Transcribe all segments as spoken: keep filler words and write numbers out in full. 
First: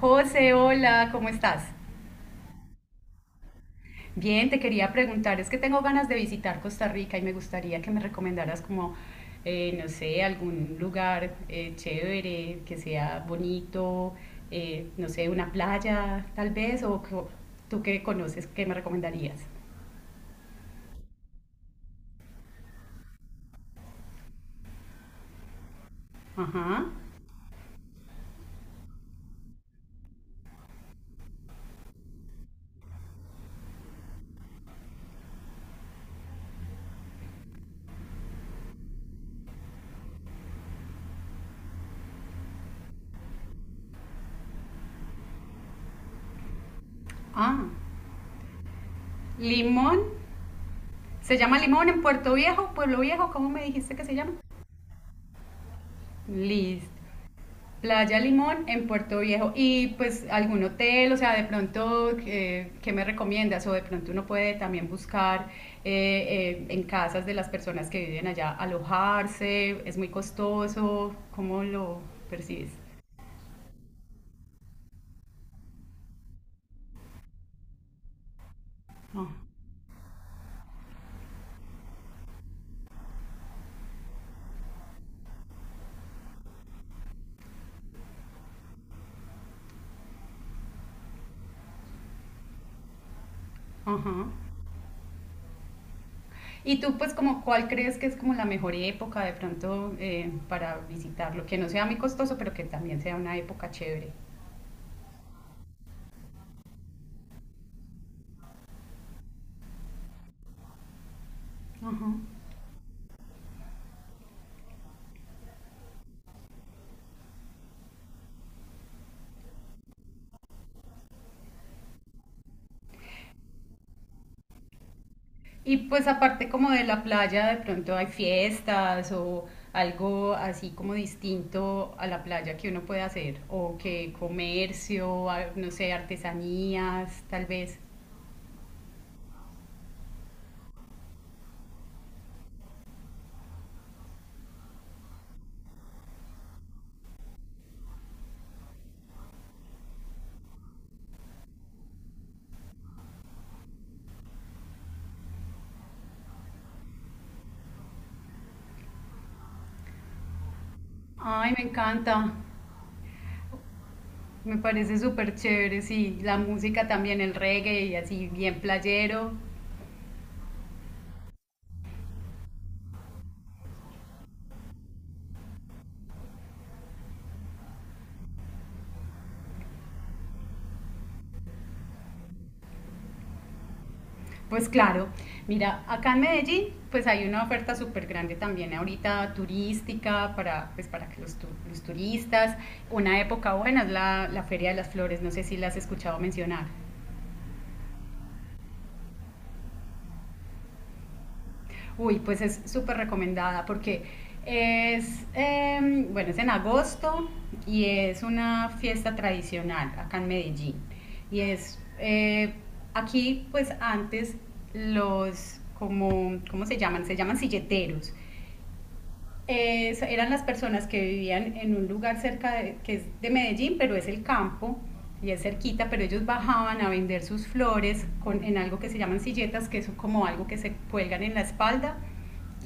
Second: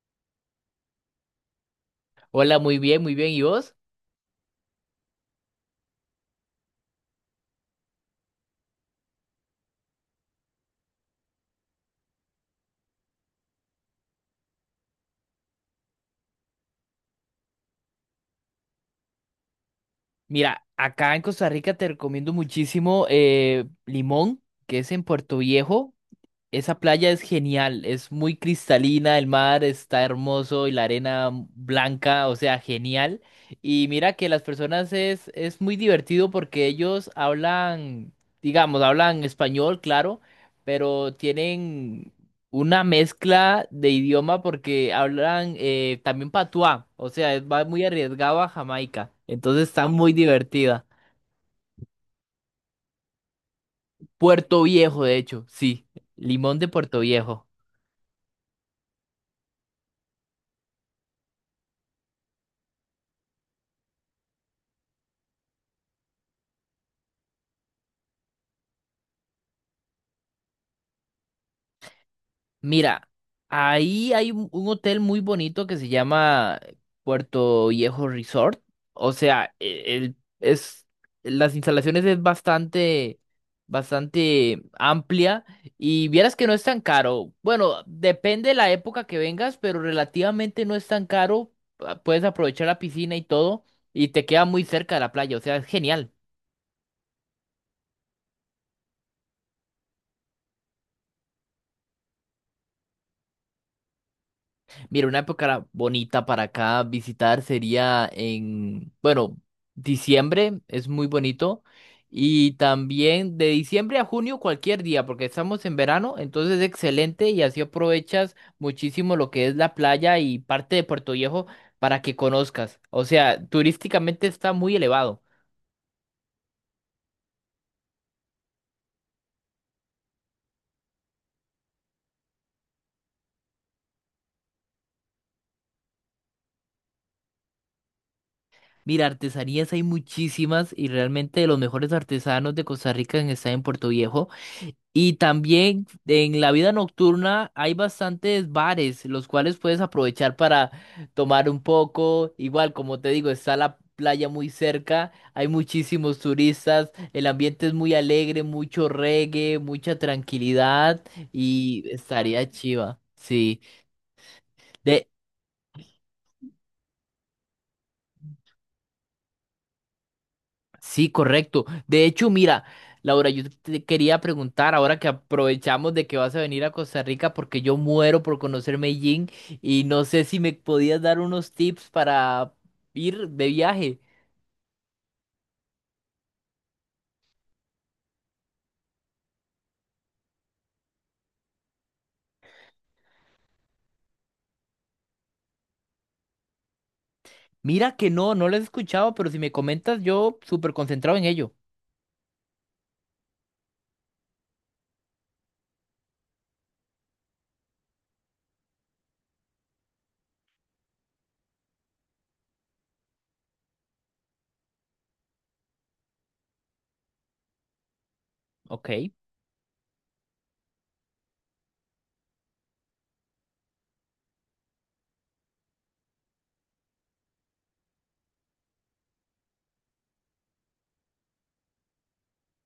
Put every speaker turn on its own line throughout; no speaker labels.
José, hola, ¿cómo estás?
Hola, muy bien, muy bien. ¿Y vos?
Bien, te quería preguntar, es que tengo ganas de visitar Costa Rica y me gustaría que me recomendaras como, eh, no sé, algún lugar eh, chévere, que sea bonito, eh, no sé, una playa tal vez, o co- tú que conoces, ¿qué me recomendarías?
Mira, acá en Costa Rica te recomiendo muchísimo eh, Limón, que es en Puerto Viejo. Esa
Ajá.
playa es genial, es muy cristalina, el mar está hermoso y la arena blanca, o sea, genial. Y mira que las personas es, es muy divertido porque ellos hablan, digamos, hablan español, claro, pero tienen una mezcla de idioma porque hablan eh, también patuá, o sea, es- va
Ah,
muy arriesgado a Jamaica, entonces está
Limón.
muy divertida.
¿Se llama Limón en Puerto Viejo, Pueblo Viejo? ¿Cómo me dijiste que se llama?
Puerto Viejo, de hecho, sí, Limón de
Listo.
Puerto Viejo.
Playa Limón en Puerto Viejo. Y pues algún hotel, o sea, de pronto, eh, ¿qué me recomiendas? O de pronto uno puede también buscar eh, eh, en casas de las personas que viven allá alojarse, es muy costoso, ¿cómo lo percibes?
Mira, ahí hay un un hotel muy bonito que se llama Puerto Viejo Resort. O
Ah,
sea, e- el, es, las instalaciones es bastante, bastante amplia y vieras que no es tan caro. Bueno, depende de la época que vengas, pero relativamente no es tan caro. Ah, puedes aprovechar la piscina y todo y te
ajá.
queda muy cerca de la playa. O sea, es genial.
Y tú, pues, como, ¿cuál crees que es como la mejor época de pronto eh, para visitarlo? Que no sea muy costoso, pero que también sea una época chévere.
Mira, una época bonita para acá visitar sería en, bueno, diciembre es muy bonito
Ajá.
y también de diciembre a junio cualquier día porque estamos en verano, entonces excelente y así aprovechas muchísimo lo que es la playa y parte de Puerto Viejo para que conozcas. O sea, turísticamente está muy elevado.
Y pues aparte como de la playa, de pronto hay fiestas o algo así como distinto a la playa que uno puede hacer, o que comercio, a- no sé, artesanías, tal vez.
Mira, artesanías hay muchísimas y realmente los mejores artesanos de Costa Rica están en Puerto Viejo. Y también en la vida nocturna hay bastantes bares, los cuales puedes aprovechar para tomar un poco. Igual, como te digo, está la playa muy cerca, hay muchísimos turistas, el ambiente es muy alegre, mucho reggae, mucha tranquilidad
Ay, me
y
encanta,
estaría chiva. Sí,
me parece
de
súper chévere, sí, la música también, el reggae y así bien playero.
Sí, correcto. De hecho, mira, Laura, yo te quería preguntar ahora que aprovechamos de que vas a venir a Costa Rica porque yo muero por conocer Medellín y no sé si me podías dar unos tips para ir de viaje.
Pues claro, mira, acá en Medellín pues hay una oferta súper grande también ahorita turística para, pues, para que los, tu- los turistas, una época buena es la, la Feria de las Flores, no sé si la has escuchado mencionar.
Mira que no, no lo he escuchado, pero si me comentas, yo súper concentrado en ello.
Uy, pues es súper recomendada porque es, em, bueno, es en agosto y es una fiesta tradicional acá en Medellín. Y es, eh, aquí pues antes los, como, ¿cómo se llaman? Se llaman silleteros.
Ok,
eh, eran las personas que vivían en un lugar cerca de, que es de Medellín, pero es el campo y es cerquita, pero ellos bajaban a vender sus flores con, en algo que se llaman silletas, que es como algo que se cuelgan en la espalda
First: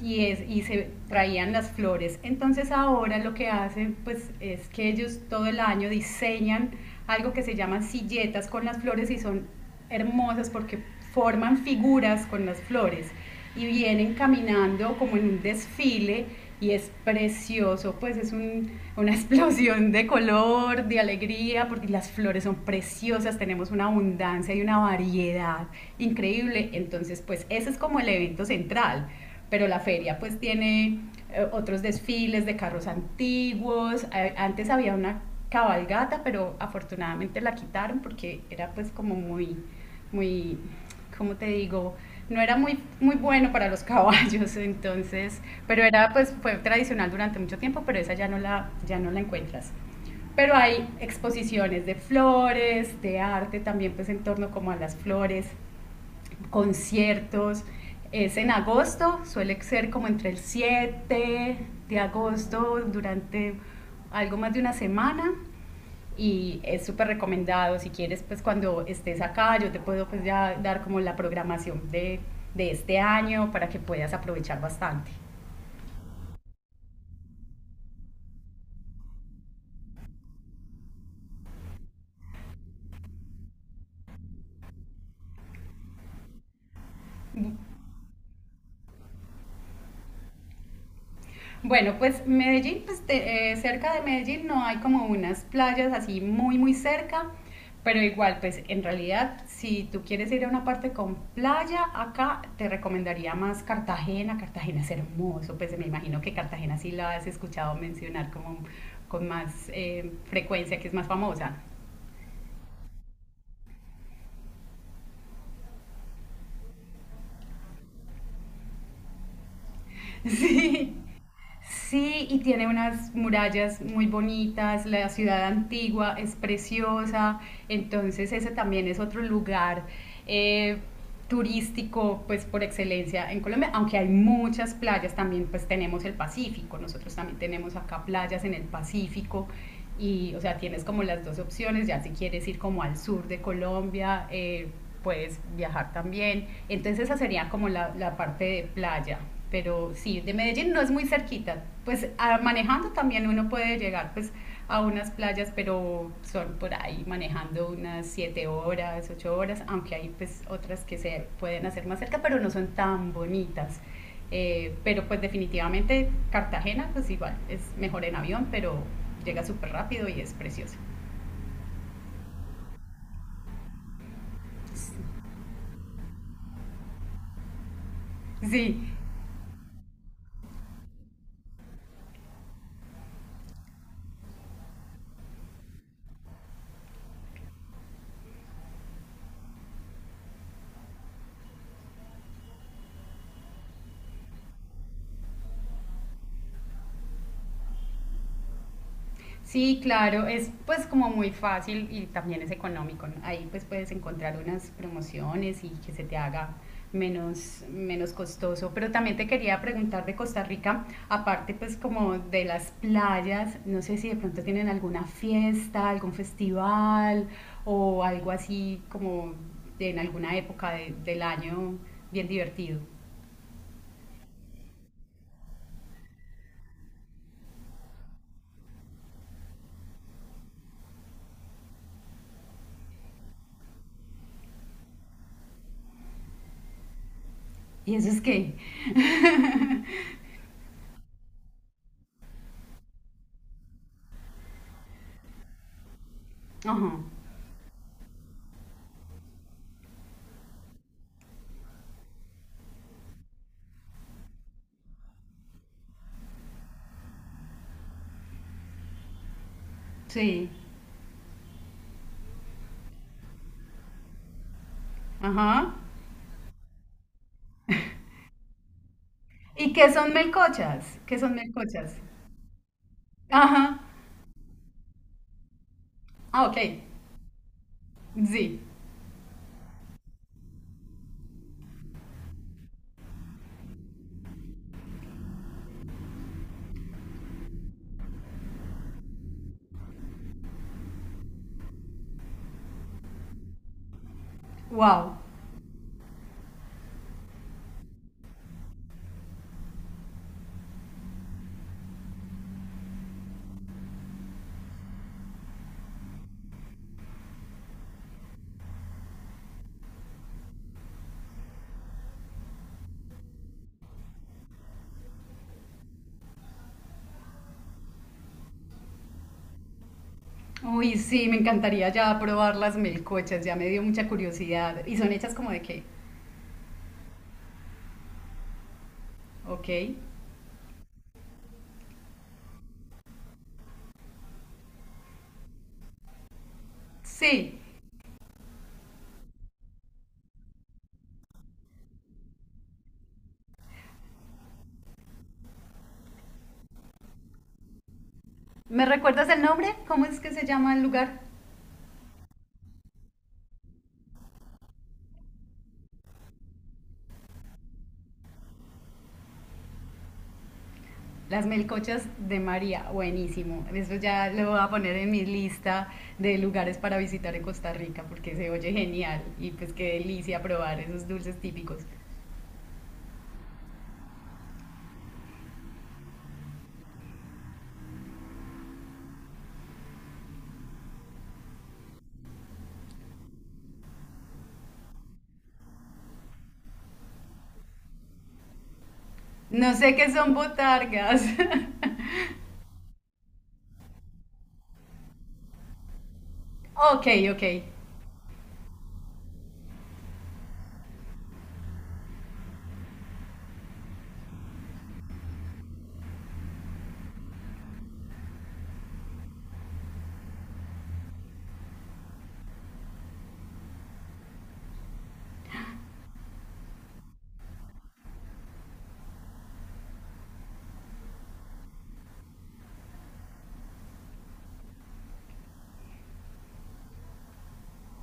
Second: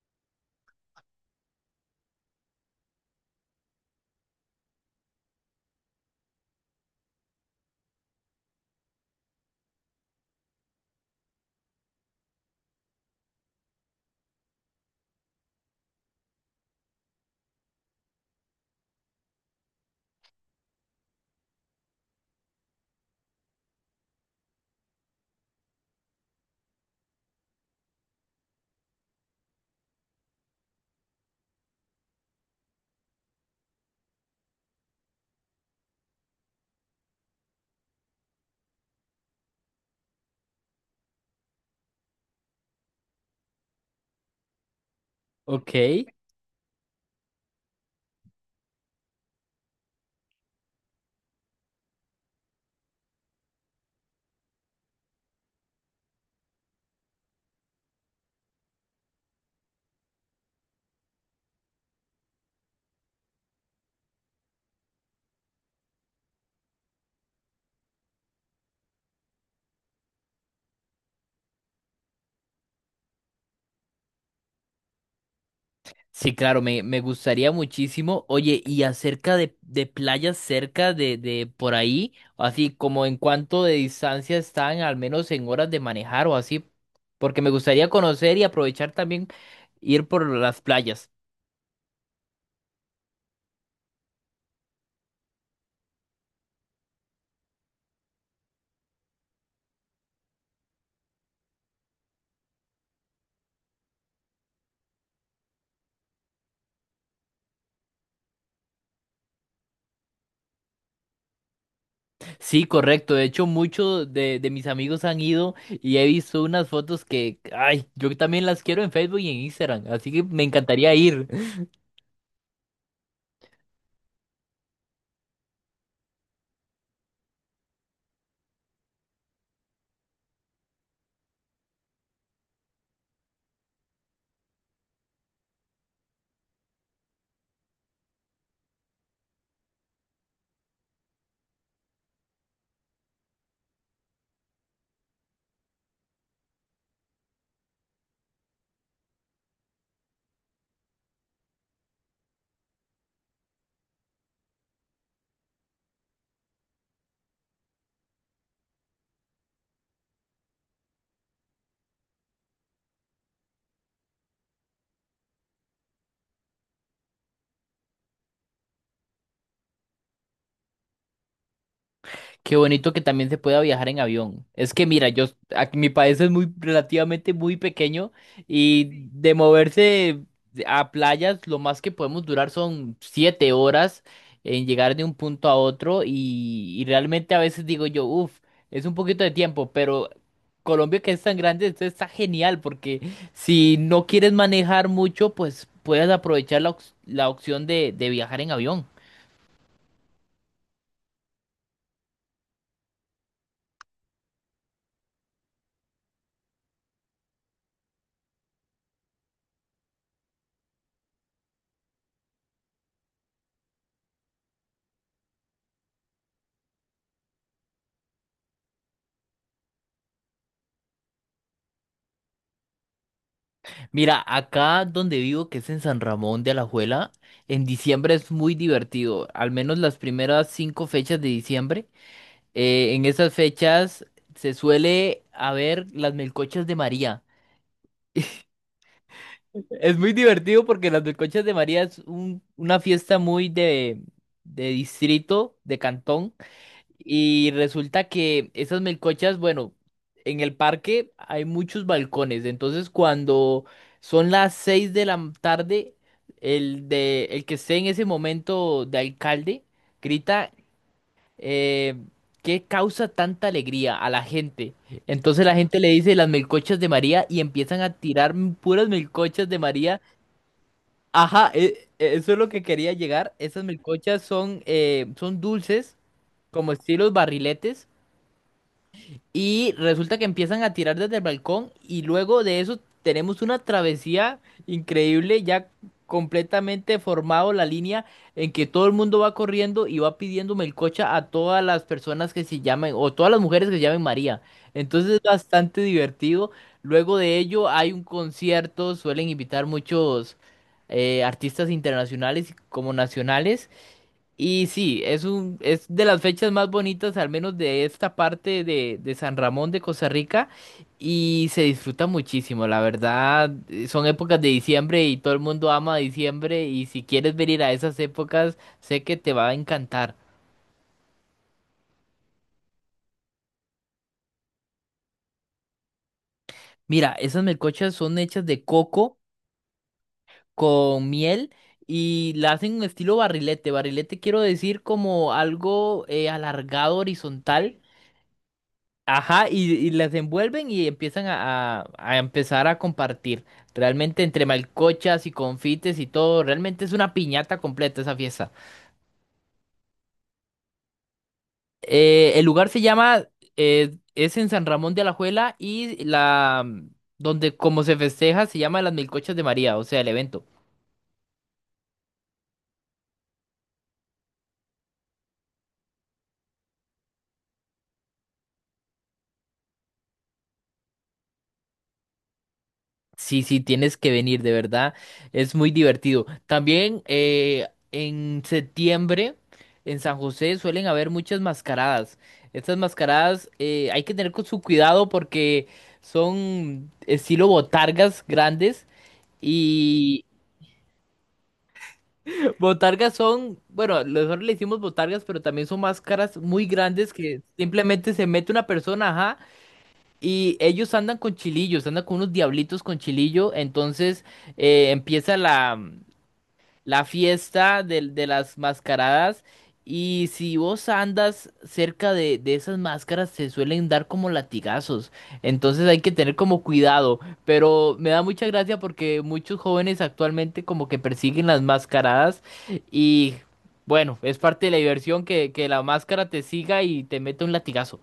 y, es, y se traían las flores. Entonces ahora lo que hacen pues es que ellos todo el año diseñan algo que se llaman silletas con las flores y son hermosas porque forman figuras con las flores y vienen caminando como en un desfile y es precioso, pues es un, una explosión de color, de alegría, porque las flores son preciosas, tenemos una abundancia y una variedad increíble, entonces pues ese es como el evento central, pero la feria pues tiene eh, otros desfiles de carros antiguos, eh, antes había una cabalgata, pero afortunadamente la quitaron porque era pues como muy, muy como te digo, no era muy, muy bueno para los caballos, entonces, pero
ok.
era pues fue tradicional durante mucho tiempo, pero esa ya no la, ya no la encuentras. Pero hay exposiciones de flores, de arte también pues en torno como a las flores, conciertos. Es en agosto, suele ser como entre el siete de agosto, durante algo más de una semana. Y es súper recomendado, si quieres, pues cuando estés acá, yo te puedo pues ya dar como la programación de, de este año para que puedas aprovechar bastante.
Sí, claro, me, me gustaría muchísimo. Oye, y acerca de, de playas cerca de, de por ahí, así como en cuánto de distancia están, al menos en horas de manejar o así, porque me gustaría conocer y aprovechar también ir por las playas.
Bueno, pues Medellín, pues te- eh, cerca de Medellín no hay como unas playas así muy, muy cerca, pero igual, pues en realidad, si tú quieres ir a una parte con playa, acá te recomendaría más Cartagena. Cartagena es hermoso, pues me imagino que Cartagena sí la has escuchado mencionar como con más eh, frecuencia, que es más famosa.
Sí, correcto. De hecho, muchos de, de mis amigos han ido y he visto unas fotos que, ay, yo también las quiero en Facebook y en Instagram, así que me encantaría ir.
Sí, y tiene unas murallas muy bonitas, la ciudad antigua es preciosa, entonces ese también es otro lugar eh, turístico pues por excelencia en Colombia, aunque hay muchas playas, también pues tenemos el Pacífico, nosotros también tenemos acá playas en el Pacífico y, o sea, tienes como las dos opciones, ya si quieres ir como al sur de Colombia, eh, puedes viajar también. Entonces esa sería como la, la parte de playa. Pero sí, de Medellín no es muy cerquita. Pues a- manejando también uno puede llegar pues a unas playas, pero son por ahí manejando unas siete horas, ocho horas, aunque hay pues otras que se pueden hacer más cerca, pero no son tan bonitas. Eh, pero pues definitivamente Cartagena, pues igual, es mejor en avión, pero llega súper rápido y es precioso.
Qué bonito que también se pueda viajar en avión. Es que mira, yo aquí mi país es muy relativamente muy pequeño
Sí,
y de moverse a playas, lo más que podemos durar son siete horas en llegar de un punto a otro y, y realmente a veces digo yo, uff, es un poquito de tiempo, pero Colombia que es tan grande, esto está genial porque si no quieres manejar mucho, pues puedes aprovechar la, ox- la opción de, de viajar en avión.
sí, claro, es pues como muy fácil y también es económico, ¿no? Ahí pues puedes encontrar unas promociones y que se te haga menos, menos costoso. Pero también te quería preguntar de Costa Rica, aparte pues como de las playas, no sé si de pronto tienen alguna fiesta, algún festival o algo así como en alguna época de- del año bien divertido.
Mira, acá donde vivo, que es en San Ramón de Alajuela, en diciembre es muy divertido, al menos las primeras cinco fechas de diciembre. Eh, en esas fechas se suele haber las melcochas de María.
¿Y eso es qué?
Es muy divertido porque las melcochas de María es un- una fiesta muy de, de distrito, de cantón.
Ajá,
Y resulta que esas melcochas, bueno, en el parque hay muchos balcones, entonces cuando son las seis de la tarde, el de el que esté en ese momento de alcalde
sí,
grita eh, ¿qué causa tanta alegría a la gente? Entonces la
ajá.
gente le dice las melcochas de María y empiezan a tirar puras melcochas de
¿Y qué
María.
son melcochas? ¿Qué son
Ajá, e-
melcochas?
e, eso es lo que quería llegar. Esas
Ajá.
melcochas son, eh, son dulces,
Ah, ok.
como estilos barriletes
Sí.
y resulta que empiezan a tirar desde el balcón y luego de eso tenemos una travesía increíble, ya completamente formado la línea en que todo el mundo va corriendo y va pidiendo melcocha a todas las personas que se llamen o todas las mujeres que se llamen María. Entonces
Wow.
es bastante divertido. Luego de ello hay un concierto, suelen invitar muchos eh, artistas internacionales como nacionales. Y sí, es un, es de las fechas más bonitas, al menos de esta parte de, de San Ramón de Costa Rica, y se disfruta muchísimo, la verdad, eh, son épocas de diciembre y todo el mundo ama diciembre, y si quieres venir a esas épocas, sé que te va a encantar.
Uy, sí, me encantaría ya probar las melcochas, ya me dio mucha curiosidad. ¿Y son hechas como de qué?
Mira, esas melcochas son hechas de coco
Ok.
con miel y la hacen en estilo barrilete. Barrilete quiero decir como algo eh, alargado,
Sí.
horizontal. Ajá, y, y las envuelven y empiezan a, a- a empezar a compartir. Realmente entre malcochas y confites y todo, realmente es una piñata completa esa fiesta.
¿Me recuerdas el nombre? ¿Cómo es que se llama el lugar?
Eh, el lugar se llama, eh, es en San Ramón de Alajuela y la, mm, donde como se festeja se llama Las Milcochas de María, o sea, el evento.
Las melcochas de María. Buenísimo. Eso ya lo voy a poner en mi lista de lugares para visitar en Costa Rica porque se oye genial y pues qué delicia probar esos dulces típicos.
Sí, sí, tienes que venir, de verdad. Es muy divertido. También eh, en septiembre en San José suelen haber muchas mascaradas. Estas mascaradas eh, hay que tener con su cuidado porque son estilo botargas grandes
No sé qué
y
son botargas.
botargas son, bueno, nosotros le decimos botargas, pero también son máscaras muy
Ok,
grandes que
ok.
simplemente se mete una persona, ajá, y ellos andan con chilillos, andan con unos diablitos con chilillo. Entonces eh, empieza la, la fiesta de de, las mascaradas. Y si vos andas cerca de, de esas máscaras, se suelen dar como latigazos. Entonces hay que tener como cuidado. Pero me da mucha gracia porque muchos jóvenes actualmente como que persiguen las mascaradas. Y bueno, es parte de la diversión que, que la máscara te siga y te mete un latigazo.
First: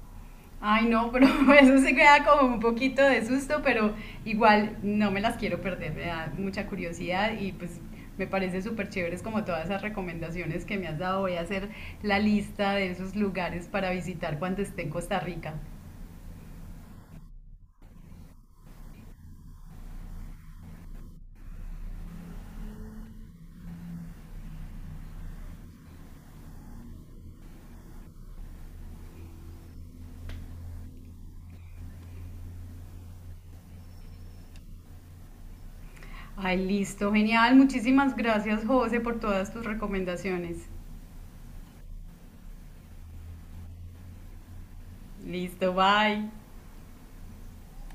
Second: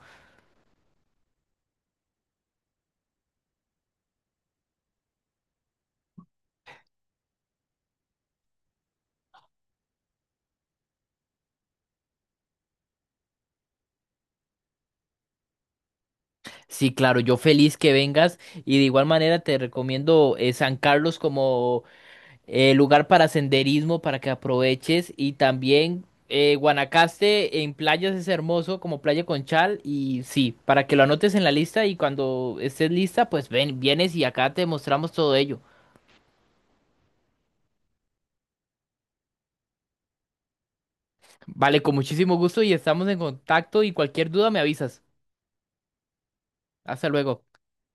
Ay, no, pero eso se queda como un poquito de susto, pero igual no me las quiero perder, me da mucha curiosidad y pues me parece súper chéveres como todas esas recomendaciones que me has dado. Voy a hacer la lista de esos lugares para visitar cuando esté en Costa Rica.
Sí, claro, yo feliz que vengas y de igual manera te recomiendo eh, San Carlos como eh, lugar para senderismo para que aproveches y también eh, Guanacaste en playas es hermoso como Playa Conchal y sí, para que lo anotes en la lista y cuando estés lista pues ven, vienes y acá te mostramos todo ello.
Ay, listo, genial. Muchísimas gracias, José, por todas tus recomendaciones.
Vale, con muchísimo gusto y estamos en contacto y cualquier duda me avisas.
Listo, bye.
Hasta luego.